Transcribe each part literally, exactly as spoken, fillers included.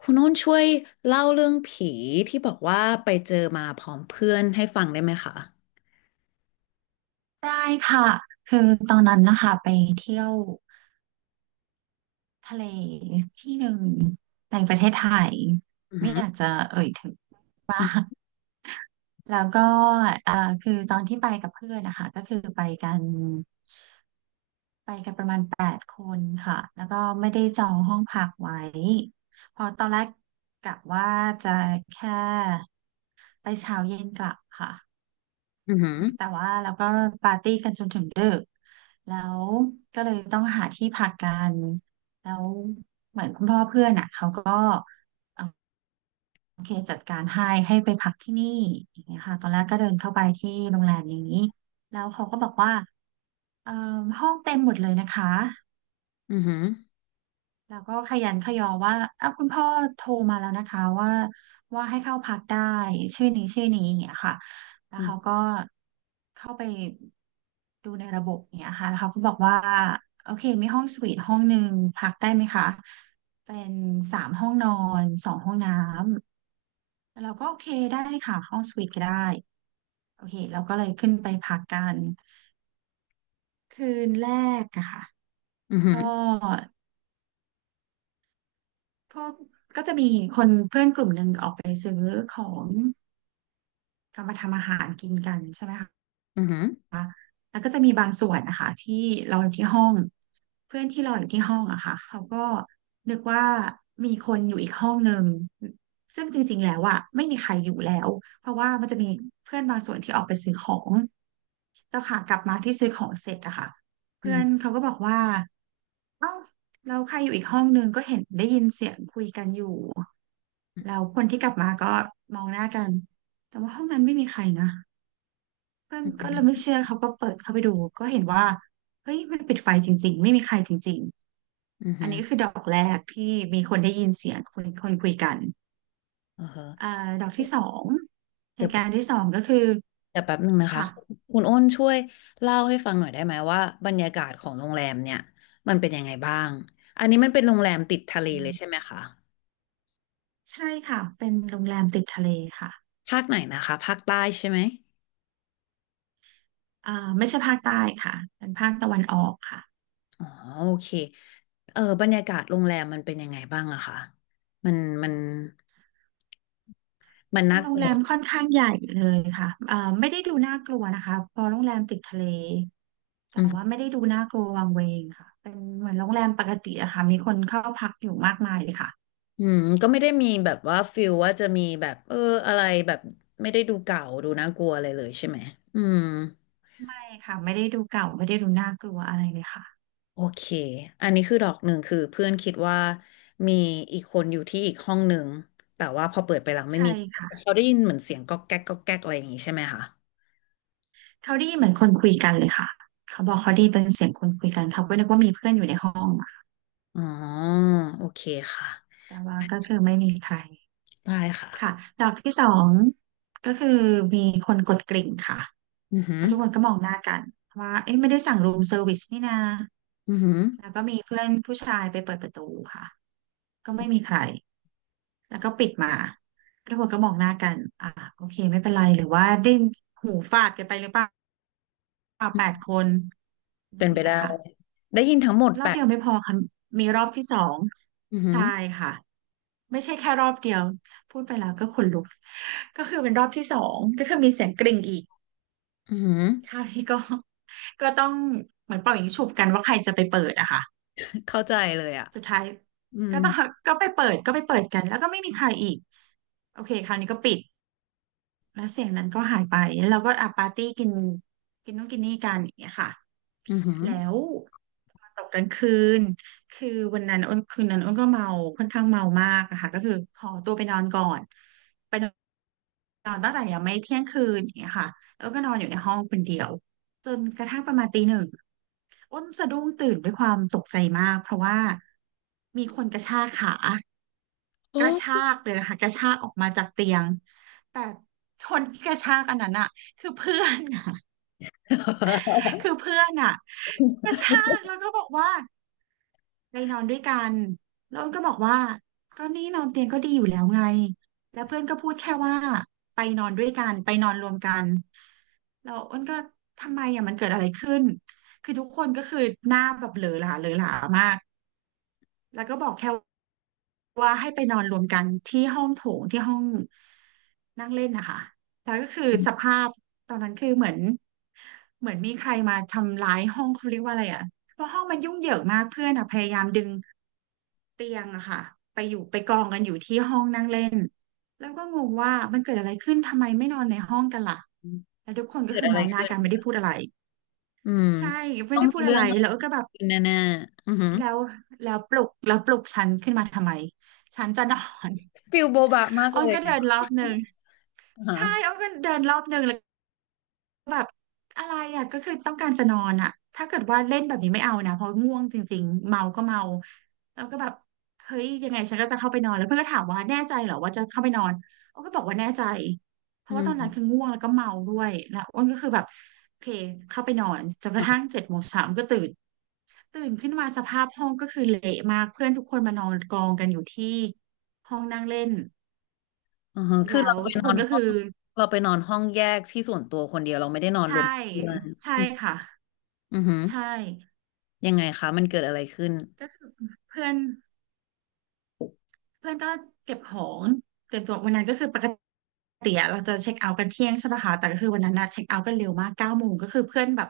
คุณโน้นช่วยเล่าเรื่องผีที่บอกว่าไปเจอมาพร้อมเพื่อนให้ฟังได้ไหมคะได้ค่ะคือตอนนั้นนะคะไปเที่ยวทะเลที่หนึ่งในประเทศไทยอือไม่หืออยากจะเอ่ยถึงมากแล้วก็เอ่อคือตอนที่ไปกับเพื่อนนะคะก็คือไปกันคนค่ะแล้วก็ไม่ได้จองห้องพักไว้เพอตอนแรกกะว่าจะแค่ไปเช้าเย็นกลับค่ะ อือหือแต่ว่าเราก็ปาร์ตี้กันจนถึงดึก แล้วก็เลยต้องหาที่พักกัน แล้วเหมือนคุณพ่อเพื่อนอ่ะเขาก็เอ่อโอเคจัดการให้ให้ไปพักที่นี่อย่างเงี้ยค่ะตอนแรกก็เดินเข้าไปที่โรงแรมนี้แล้วเขาก็บอกว่าเอ่อห้องเต็มหมดเลยนะคะ อือหือแล้วก็ขยันขยอว่าอ้าวคุณพ่อโทรมาแล้วนะคะว่าว่าให้เข้าพักได้ชื่อนี้ชื่อนี้อย่างเงี้ยค่ะแล้วเขาอก็เข้าไปดูในระบบอย่างเงี้ยค่ะแล้วเขาก็บอกว่าโอเคมีห้องสวีทห้องหนึ่งพักได้ไหมคะเป็นสามห้องนอนสองห้องน้ำแล้วเราก็โอเคได้ค่ะห้องสวีทก็ได้โอเคเราก็เลยขึ้นไปพักกันคืนแรกอะค่ะือหืก็อพวกกลับมาทำอาหารกินกันใช่ไหมคะ อือหือแล้วก็จะมีบางส่วนนะคะที่เราอยู่ที่ห้องเพื่อนที่เราอยู่ที่ห้องอะค่ะเขาก็นึกว่ามีคนอยู่อีกห้องหนึ่งซึ่งจริงๆแล้วอะไม่มีใครอยู่แล้วเพราะว่ามันจะมีเพื่อนบางส่วนที่ออกไปซื้อของแล้วค่ะกลับมาที่ซื้อของเสร็จอะค่ะอืเพื่ออหืนอเขาก็บอกว่าเอ้าเราใครอยู่อีกเราคนที่กลับมาก็มองหน้ากันแต่ว่าห้องนั้นไม่มีใครนะ เพื่อนอือก็หือเลยไม่เชื่อเขาก็เปิดเข้าไปดูก็เห็นว่าเฮ้ยมันปิดไฟจริงๆไม่มีใครจริงอือๆอัหืนอนี้ก็คือดอกแรกที่มีคนได้ยินเสียงคนคนคุยกันเอออ่าดอกที่สองเหเดี๋ยวตุแป๊การณ์บที่สองก็คือเดี๋ยวแป๊บหนึ่งนะคะค่ะคุณอ้นช่วยเล่าให้ฟังหน่อยได้ไหมว่าบรรยากาศของโรงแรมเนี่ยมันเป็นยังไงบ้างอันนี้มันเป็นโรงแรมติดทะเลอืเลยมใช่ไหมคะใช่ค่ะเป็นโรงแรมติดทะเลค่ะภาคไหนนะคะภาคใต้ใช่ไหม อ่าไม่ใช่ภาคใต้ค่ะเป็นภาคตะวันออกค่ะ อ๋อโอเคเออบรรยากาศโรงแรมมันเป็นยังไงบ้างอะคะมันมันมันมัน่านโรกงลัแรวมค่อนข้างใหญ่เลยค่ะเอ่อไม่ได้ดูน่ากลัวนะคะพอโรงแรมติดทะเลอืแต่ว่ามไม่ได้ดูน่ากลัววังเวงค่ะเป็นเหมือนโรงแรมปกติอะค่ะมีคนเข้าพักอยู่มากมายเลยค่ะ อืมก็ไม่ได้มีแบบว่าฟิลว่าจะมีแบบเอออะไรแบบไม่ได้ดูเก่าดูน่ากลัวอะไรเลยใช่ไหมอืมไม่ค่ะไม่ได้ดูเก่า ไม่ได้ดูน่ากลัวอะไรเลยค่ะโอเคอันนี้คือดอกหนึ่งคือเพื่อนคิดว่ามีอีกคนอยู่ที่อีกห้องหนึ่งแต่ว่าพอเปิดไปหลังไม่ใช่มีเขาค่ะได้ยินเหมือนเสียงก๊อกแก๊กก๊อกแก๊กอะไรอย่างงี้ใช่ไหมคะเขาได้ยินเหมือนคนคุยกันเลยค่ะเขาบอกเขาได้ยินเป็นเสียงคนคุยกันเขาก็นึกว่ามีเพื่อนอยู่ในห้องอะอ๋อโอเคค่ะแต่ว่าก็คือไม่มีใครได้ค่ะค่ะดอกที่สองก็คือมีคนกดกริ่งค่ะ อือหือแล้วทุกคนก็มองหน้ากันว่าเอ๊ะไม่ได้สั่งรูมเซอร์วิสนี่นาอือหือ แล้วก็มีเพื่อนผู้ชายไปเปิดประตูค่ะก็ไม่มีใครแล้วก็ปิดมาทุกคนก็มองหน้ากันอ่าโอเคไม่เป็นไรหรือว่าได้หูฟาดกันไปหรือเปล่าแปดคนอะไรเป็อนย่างไปเงี้ยได้ค่ะได้ยินทั้งหมดรแปอบดเดียวไม่พอค่ะมีรอบที่สองอือหืใช่อค่ะไม่ใช่แค่รอบเดียวพูดไปแล้วก็ขนลุกก็คือเป็นรอบที่สองก็คือมีเสียงกริ่งอีก อือหือคราวนี้ก็ ก็ต้องเหมือนเป่ายิงฉุบกันว่าใครจะไปเปิดอะค่ะเข้าใจเลยอ่ะสุดท้ายอืมก็ต้องก็ไปเปิดก็ไปเปิดกันแล้วก็ไม่มีใครอีกโอเคคราวนี้ก็ปิดแล้วเสียงนั้นก็หายไปแล้วเราก็อ่ะปาร์ตี้กินกินนู่นกินนี่กันอย่างเงี้ยค่ะ อือหือแล้วตกกลางคืนคือวันนั้นอ้นคืนนั้นอ้นก็เมาค่อนข้างเมามากอะค่ะก็คือขอตัวไปนอนก่อนไปนอนนอนตั้งแต่ยังไม่เที่ยงคืนอย่างเงี้ยค่ะแล้วก็นอนอยู่ในห้องคนเดียวจนกระทั่งประมาณตีหนึ่งอ้นสะดุ้งตื่นด้วยความตกใจมากเพราะว่ามีคนกระชากขาโอกระชา้ กเลยนะคะกระชากออกมาจากเตียงแต่คนที่กระชากอันนั้นอะคือเพื่อนอะ คือเพื่อนอ่ะกระชากแล้วก็บอกว่าไปนอนด้วยกันแล้วก็บอกว่าก็นี่นอนเตียงก็ดีอยู่แล้วไงแล้วเพื่อนก็พูดแค่ว่าไปนอนด้วยกันไปนอนรวมกันแล้วอ้นก็ทำไมอ่ะมันเกิดอะไรขึ้นคือทุกคนก็คือหน้าแบบเหลอหลาเหลอหลามาก แล้วก็บอกแค่ว่าให้ไปนอนรวมกันที่ห้องโถงที่ห้องนั่งเล่นนะคะแล้วก็คือสภาพตอนนั้นคือเหมือนเหมือนมีใครมาทำร้ายห้องเขาเรียกว่าอะไรอ่ะเพราะห้องมันยุ่งเหยิงมากเพื่อนอ่ะพยายามดึงเตียงอะค่ะไปอยู่ไปกองกันอยู่ที่ห้องนั่งเล่นแล้วก็งงว่ามันเกิดอะไรขึ้นทำไมไม่นอนในห้องกันล่ะแล้วทุกคนก็เกิดคืออะมไรองหน้าขึ้นกันไม่ได้พูดอะไรอืมใช่ไม่ต้องได้มีพูดอะเรื่อไรงอะไรแล้วก็แบบ ขึ้นแน่ๆอือหือแล้วแล้วปลุกแล้วปลุกฉันขึ้นมาทำไมฉันจะนอน ๆฟิลโบบะมาก อ้อเลนยก็เดิอ่ะนรอบหนึ่งอ่าใช่ฮะอ้อนก็เดินรอบหนึ่งแล้ว แบบอะไรอ่ะก็คือต้องการจะนอนอ่ะถ้าเกิดว่าเล่นแบบนี้ไม่เอานะเพราะง่วงจริงๆเมาก็เมาแล้วก็แบบเฮ้ยยังไงฉันก็จะเข้าไปนอนแล้วเพื่อนก็ถามว่าแน่ใจเหรอว่าจะเข้าไปนอนอ้นก็บอกว่าแน่ใจเพอืราะว่าตอนนั้นมคือง่วงแล้วก็เมาด้วยแล้วอ้นก็คือแบบโอเคเข้าไปนอนจนกระทั่งอ่าเจ็ดโมงเช้าก็ตื่นตื่นขึ้นมาสภาพห้องก็คือเละมากเพื่อนทุกคนมานอนกองกันอยู่ที่ห้องนั่งเล่นอ่าฮะคือแล้เราวไปทุกนคอนนก็ห้อคืองเราไปนอนห้องแยกที่ส่วนตัวคนเดียวเราไม่ได้นอนรใช่วมเพื่อนใช่อืมค่ะอือหือใช่ ยังไงคะมันเกิดอะไรขึ้นก็คือเพื่อนเพื่อนก็เก็บของเก็บตัววันนั้นก็คือปกติอะเราจะเช็คเอาท์กันเที่ยงใช่ปะคะแต่ก็คือวันนั้นนะเช็คเอาท์กันเร็วมากเก้าโมงก็คือเพื่อนแบบ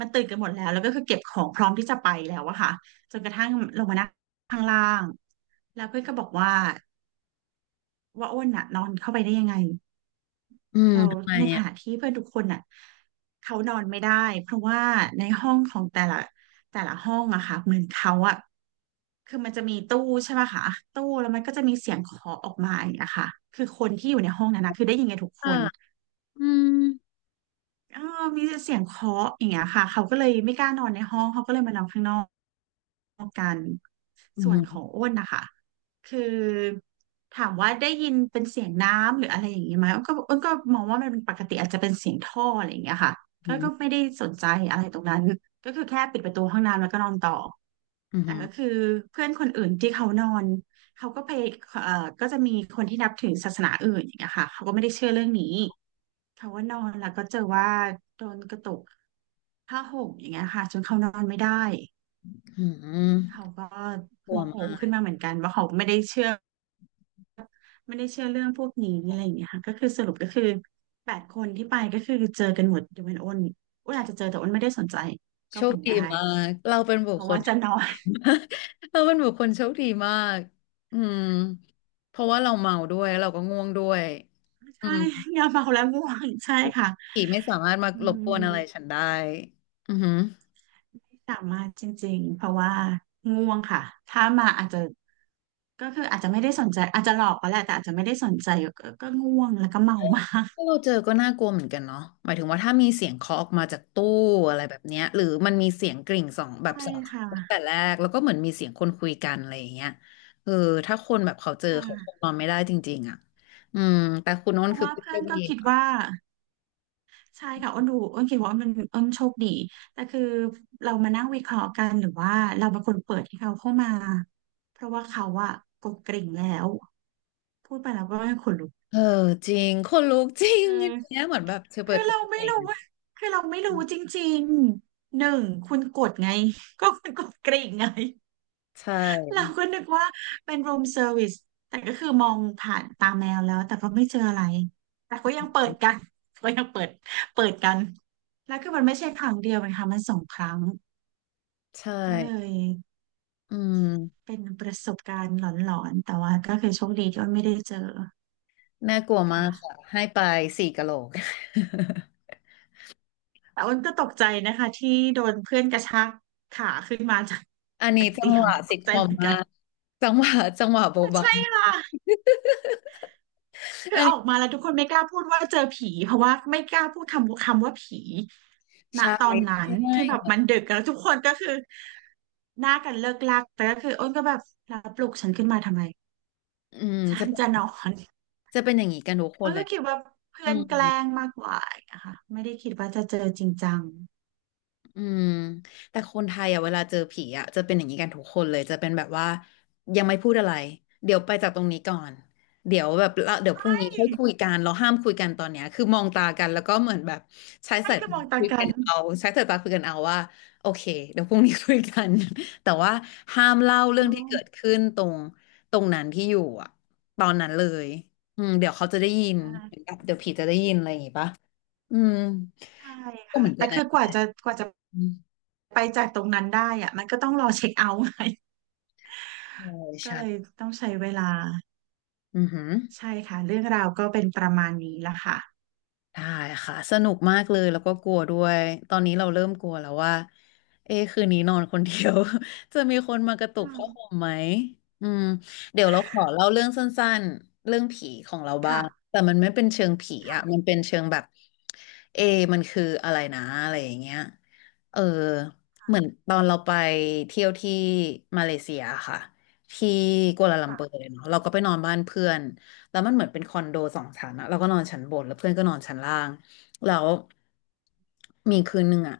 มันตื่นกันหมดแล้วแล้วก็คือเก็บของพร้อมที่จะไปแล้วอะค่ะจนกระทั่งลงมานั่งข้างล่างแล้วเพื่อนก็บอกว่าว่าอ้นอะนอนเข้าไปได้ยังไงอืมเราทำไมในขอ่ะณะที่เพื่อนทุกคนอะเขานอนไม่ได้เพราะว่าในห้องของแต่ละแต่ละห้องอะค่ะเหมือนเขาอะ คือมันจะมีตู้ใช่ไหมคะตู้แล้วมันก็จะมีเสียงเคาะออกมาอย่างเงี้ยค่ะคือคนที่อยู่ในห้องนั้นนะคือได้ยินกันทุกคอ่ะน อืมเออมีเสียงเคาะอย่างเงี้ยค่ะเขาก็เลยไม่กล้านอนในห้องเขาก็เลยมานอนข้างนอกกันอืส่วนขอมงอ้นนะคะคือถามว่าได้ยินเป็นเสียงน้ำหรืออะไรอย่างนี้ไหมอ้นก็อ้นก็มองว่ามันเป็นปกติอาจจะเป็นเสียงท่ออะไรอย่างเงี้ยค่ะอืก็ก็มไม่ได้สนใจอะไรตรงนั้นก็คือแค่ปิดประตูห้องน้ำแล้วก็นอนต่ออืแต่ก็คือเพื่อนคนอื่นที่เขานอนเขาก็ไปเอ่อก็จะมีคนที่นับถือศาสนาอื่นอย่างเงี้ยค่ะเขาก็ไม่ได้เชื่อเรื่องนี้ เขาว่านอนแล้วก็เจอว่าโดนกระตุกผ้าห่มอย่างเงี้ยค่ะจนเขานอนไม่ได้มอืมเขาก็กลัโมวโหมาขึ้นก มาเหมือนกันว่าเขาไม่ได้เชื่อไม่ได้เชื่อเรื่องพวกนี้อะไรอย่างเงี้ยค่ะก็คือสรุปก็คือแปดคนที่ไปก็คือเจอกันหมดยกเว้นอ้นอ้นอาจจะเจอแต่อ้นไม่ได้สนใจก็โชคเป็นดีได้มาก เราเป็นบุเพคราะคว่าล จะนอน เราเป็นบุคคลโชคดีมากอืมเพราะว่าเราเมาด้วยเราก็ง่วงด้วย อืใช่มอย่าเมาแล้วง่วงใช่ค่ะผีไม่สามารถมาอืรบกวนอะไรฉัม นได้อือหือสามารถจริงๆเพราะว่าง่วงค่ะถ้ามาอาจจะก็คืออาจจะไม่ได้สนใจอาจจะหลอกก็แหละแต่อาจจะไม่ได้สนใจก็ก็ง่วงแล้วก็เมามากถ้าเราเจอก็น่ากลัวเหมือนกันเนาะหมายถึงว่าถ้ามีเสียงเคาะออกมาจากตู้อะไรแบบเนี้ยหรือมันมีเสียงกริ่งสองแบใช่บสองครั้งค่ะตั้งแต่แรกแล้วก็เหมือนมีเสียงคนคุยกันอะไรอย่างเงี้ยเออถ้าคนแบบเขาเจอคเขาคง่ะนอนไม่ได้จริงๆอ่ะอืมแต่คุณโน้เพนราะคือว่าเป็นเพื่อเพื่อนนก็ดี คิดว่าใช่ค่ะอ้นดูอ้นคิดว่าอ้นเป็นอ้นโชคดีแต่คือเรามานั่งวิเคราะห์กันหรือว่าเราเป็นคนเปิดให้เขาเข้ามาเพราะว่าเขาอะกดกริ่งแล้วพูดไปแล้วก็ขนลุกเออจริงคนลุกจริงคือย่าอ งเงี้ยเหมือนแบบเธอเปิคืดอกับเราตัวไม่เอรู้งว่าคือเราไม่รู้จริงๆหนึ่งคุณกดไง ก็คุณกดกริ่งไง ใช่ เราก็นึกว่าเป็นรูมเซอร์วิสแต่ก็คือมองผ่านตาแมวแล้วแต่ก็ไม่เจออะไรแต่ก็ยังเปิดกัน ก็ยังเปิดเปิดกันแล้วคือมันไม่ใช่ครั้งเดียวนะคะมันสองครั้งใชก็เล่ยอืมเป็นประสบการณ์หลอนๆแต่ว่าก็คือโชคดีที่ว่าไม่ได้เจอน่ากลัวมาค่ะ กค่ะให้ไปสี่กะโหลก แต่อ้นก็ตกใจนะคะที่โดนเพื่อนกระชากขาขึ้นมาจาก อันนี้จากจัเตีงยหงวะตซิทกคใจอเหมมือนมากันกจังหวะจังหวะโบบะใช่ค่ะคือัอนอนี้อกมาแล้วทุกคนไม่กล้าพูดว่าเจอผีเพราะว่าไม่กล้าพูดคำคำว่าผีณใช่ตอนใชนั้นที่แบบ่มันดึกแล้วทุกคนก็คือหน้ากันเลิกลักแต่ก็คืออ้นก็แบบแล้วปลุกฉันขึ้นมาทำไมอืมฉัจะนเป็นจะนอนจะเป็นอย่างนี้กันทุกคอ้นนเลยก็คิดว่าอืเพื่อนม แกล้งมากกว่านะคะไม่ได้คิดว่าจะเจอจริงจังอืมแต่คนไทยอ่ะเวลาเจอผีอ่ะจะเป็นอย่างนี้กันทุกคนเลยจะเป็นแบบว่ายังไม่พูดอะไรเดี๋ยวไปจากตรงนี้ก่อนเดี๋ยวแบบละเดี๋ยวพรุ่งนี้ค่อยคุยกันเราห้ามคุยกันตอนเนี้ยคือมองตากันแล้วก็เหมือนแบบใช้ให้สายกตาระบอกตาคุยกักันนเอาใช้สายตาคุยกันเอาว่าโอเคเดี๋ยวพรุ่งนี้คุยกัน แต่ว่าห้ามเล่าอ๋เรื่อ องที่เกิดขึ้นตรงตรงนั้นที่อยู่อ่ะตอนนั้นเลยอืมเดี๋ยวเขาจะได้ยินเดี๋ยวผีจะได้ยินอะไรอย่างงี้ปะอืมใช่ก็ค่ะเหมือนกัแต่นคืนะ อกว่าจะกว่าจะไปจากตรงนั้นได้อะมันก็ต้องรอเช็คเอาท์ไง ใช่ ก็ใช่เลยต้องใช้เวลาอือหือใช่ค่ะเรื่องราวก็เป็นประมาณนี้ละค่ะได้ค่ะสนุกมากเลยแล้วก็กลัวด้วยตอนนี้เราเริ่มกลัวแล้วว่าเอ๊ะคืนนี้นอนคนเดียว จะมีคนมากระตุกอืมผ้าห่มไหมอืมเดี๋ยวเราขอเล่าเรื่องสั้นๆเรื่องผีของเราบ้างค่ะแต่มันไม่เป็นเชิงผีอ่ะมันเป็นเชิงแบบเอะมันคืออะไรนะอะไรอย่างเงี้ยเออเหมือนตอนเราไปเที่ยวที่มาเลเซียค่ะที่กัวลาลัมเปอร์เค่ะเนาะเราก็ไปนอนบ้านเพื่อน แล้วมันเหมือนเป็นคอนโดสองชั้นอะเราก็นอนชั้นบนแล้วเพื่อนก็นอนชั้นล่างแล้วมีคืนหนึ่งอะ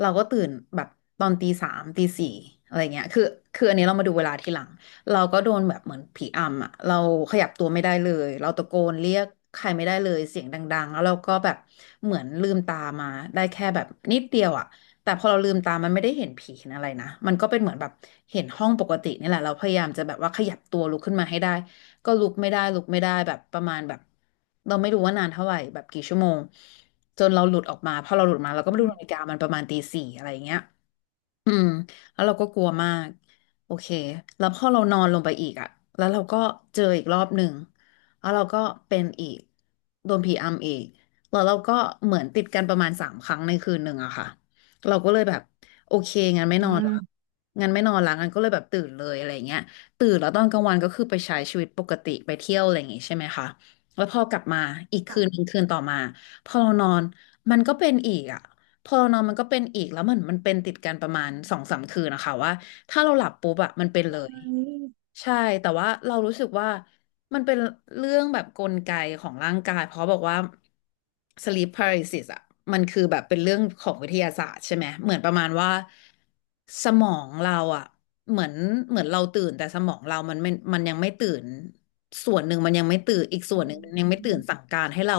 เราก็ตื่นแบบตอนตีสามตีสี่อะไรเงี้ยคือคืออันนี้เรามาดูเวลาทีหลังเราก็โดนแบบเหมือนผีอำอะเราขยับตัวไม่ได้เลยเราตะโกนเรียกใครไม่ได้เลยเสียงดังๆแล้วเราก็แบบเหมือนลืมตามาได้แค่แบบนิดเดียวอะแต่พอเราลืมตามันไม่ได้เห็นผีเห็นอะไรนะมันก็เป็นเหมือนแบบเห็นห้องปกตินี่แหละเราพยายามจะแบบว่าขยับตัวลุกขึ้นมาให้ได้ ก็ลุกไม่ได้ลุกไม่ได้แบบประมาณแบบเราไม่รู้ว่านานเท่าไหร่แบบกี่ชั่วโมงจนเราหลุดออกมาพอเราหลุดมาเราก็ไม่อืรู้มนาฬิกามันประมาณตีสี่อะไรอย่างเงี้ย อืมแล้วเราก็กลัวมากโอเคแล้วพอเรานอนลงไปอีกอะแล้วเราก็เจออีกรอบหนึ่งแล้วเราก็เป็นอีกโดนผีอำอีกแล้วเราก็เหมือนติดกันประมาณสามครั้งในคืนหนึ่งอะค่ะเราก็เลยแบบโอเคงั้นไม่อืนอนมละงั้นไม่นอนละงั้นก็เลยแบบตื่นเลยอะไรเงี้ยตื่นแล้วตอนกลางวันก็คือไปใช้ชีวิตปกติไปเที่ยวอะไรอย่างงี้ใช่ไหมคะแล้วพอกลับมาอีกคืนหค่ะนึ่งคืนต่อมาพอเรานอนมันก็เป็นอีกอะ พอเรานอนมันก็เป็นอีกแล้วเหมือนมันเป็นติดกันประมาณสองสามคืนนะคะว่าถ้าเราหลับปุ๊บอะมันเป็นเลย เอ้ยใช่แต่ว่าเรารู้สึกว่ามันเป็นเรื่องแบบกลไกของร่างกายเพราะบอกว่า sleep paralysis อ่ะมันคือแบบเป็นเรื่องของวิทยาศาสตร์ใช่ไหมเหมือนประมาณว่าสมองเราอ่ะเหมือนเหมือนเราตื่นแต่สมองเรามันไม่มันยังไม่ตื่นส่วนหนึ่งมันยังไม่ตื่นอีกส่วนอืหนึ่งมันยังไม่ตื่นสั่มงการให้เรา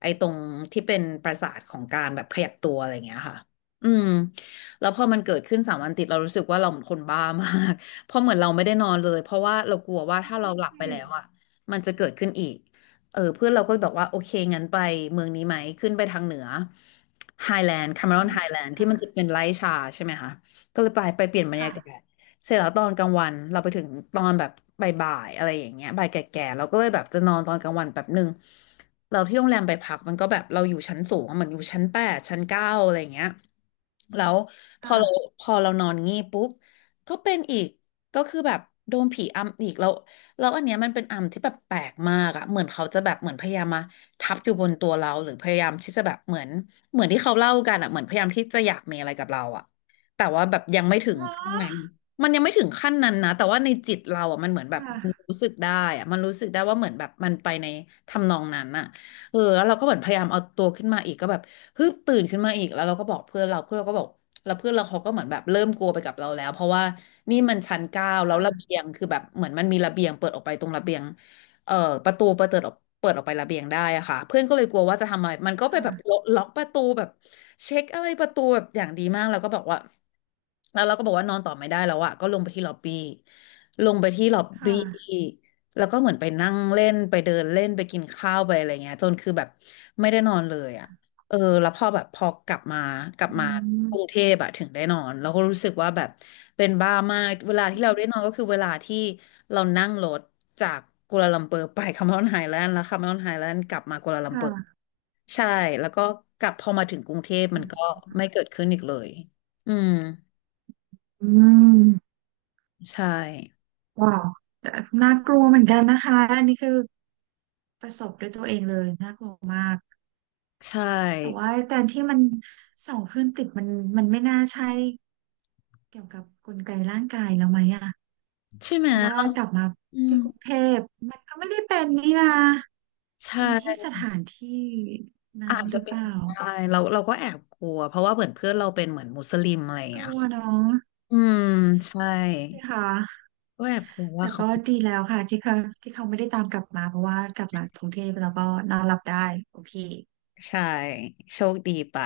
ไอ้ตรงที่เป็นประสาทของการแบบขยับตัวอะไรอย่างเงี้ยค่ะอืมแล้วพอมันเกิดขึ้นสามวันติดเรารู้สึกว่าเราเหมือนคนบ้ามาก เพราะเหมือนเราไม่ได้นอนเลยเพราะว่าเรากลัวว่าถ้านั่เรานหลับไปสิแล้วอ่ะมันจะเกิดขึ้นอีกเออเพื่อนเราก็บอกว่าโอเคงั้นไปเมืองนี้ไหมขึ้นไปทางเหนือไฮแลนด์คาเมอืรอนมไฮแลนด์ที่มันจะค่ะเป็นไร่ชาใช่ไหมคะก็เลยไปไปเปลี่ยนบรรยากาค่ะศเสร็จแล้วตอนกลางวันเราไปถึงตอนแบบบ่ายๆอะไรอย่างเงี้ยบ่ายแก่ๆเราก็เลยแบบจะนอนตอนกลางวันแบบหนึ่งเราที่โรงแรมไปพักมันก็แบบเราอยู่ชั้นสูงอะเหมือนอยู่ชั้นแปดชั้นเก้าอะไรอย่างเงี้ยแล้วพอเราค่ะพอเรานอนงี้ปุ๊บก็เป็นอีก ก็คือแบบโดนผีอำอีกแล้วแล้วอันเนี้ยมันเป็นอำที่แบบแปลกมากอะเหมือนเขาจะแบบเหมือนพยายามมาทับอยู่บนตัวเราหรือพยายามที่จะแบบเหมือนเหมือนที่เขาเล่ากันอะเหมือนพยายามที่จะอยากมีอะไรกับเราอะ เนาขั้นนั้นะมันยังไม่ถึงขั้นนั้นนะแต่ว่าในจิตเราอ่ะมันเหมือนคแบบมัน่ะรู้สึกได้อ่ะมันรู้สึกได้ว่าเหมือนแบบมันไปในทำนองนั้นอ่ะเออแล้วเราก็เหมือนพยายามเอาตัวขึ้นมาอีกก็แบบฮึบตื่นขึ้นมาอีกแล้วเราก็บอกเพื่อนเราเพื่อนเราก็บอกแล้วเพื่อนเราเขาก็เหมือนแบบเริ่มกลัวไปกับเราแล้วเพราะว่านี่มันชั้นเก้าแล้วระเบีค่ะยงคือแบบเหมือนมันมีระเบียงเปิดออกไปตรงระเบียง เอ่อประตูเปิดเปิดออกเปิดออกไประเบียงได้อะค่ะเพื่อนก็เลยกลัวว่าจะทำอะไรมันก็ไปค่ะแบบล็อกล็อกประตูแบบเช็คอะไรประตูแบบอย่างดีมากแล้วก็บอกว่าแล้วเราก็บอกว่านอนต่อไม่ได้แล้วอะก็ลงไปที่ล็อบบี้ลงไปที่ล็อบคบี้่ะแล้วก็เหมือนไปนั่งเล่นไปเดินเล่นไปกินข้าวไปอะไรเงี้ยจนคือแบบไม่ได้นอนเลยอะ เออแล้วพอแบบพอกลับมากลับอืมากรุงเทมพอะถึงได้นอนแล้วก็รู้สึกว่าแบบเป็นบ้ามากเวลาอืที่เราได้นอนก็มคือเวลาที่เรานั่งรถจากกัวลาลัมเปอร์ไปคาเมรอนไฮแลนด์แล้วคาเมรอนไฮแลนด์กลับมากัวลาลัมเปอร์ค่ะใช่แล้วก็กลับพอมาถึงกรุงเทพอืมันก็มไม่เกิดขึ้นอีกเลยอืมอืมใช่ว้าวแต่น่ากลัวเหมือนกันนะคะอันนี้คือ ประสบด้วยตัวเองเลยน่ากลัวมากใช่แต่ว่าแต่ที่มันส่องขึ้นติดมันมันไม่น่าใช่เกี่ยวกับกลไกร่างกายแล้วไหมอะใช่ไหเพมราะว่ากลับมาอืมที่กรุงเทพมันก็ไม่ได้เป็นนี่นะใช่เป็นที่สถานที่อานั้นจหจะรือเป็เปนล่าได้เราเราก็แอบกลัวเพราะว่าเหมือนเพื่อนเราเป็นเหมือนมุสลิมอะไรอย่างกเงี้ยลัวเน้องอืมใช่ ใช่ค่ะก็แบบกือแต่ว่าเขาก็ดีแล้วค่ะที่เขาที่เขาไม่ได้ตามกลับมาเพราะว่ากลับมากรุงเทพแล้วก็นอนหลับได้โอเคใช่โชคดีไป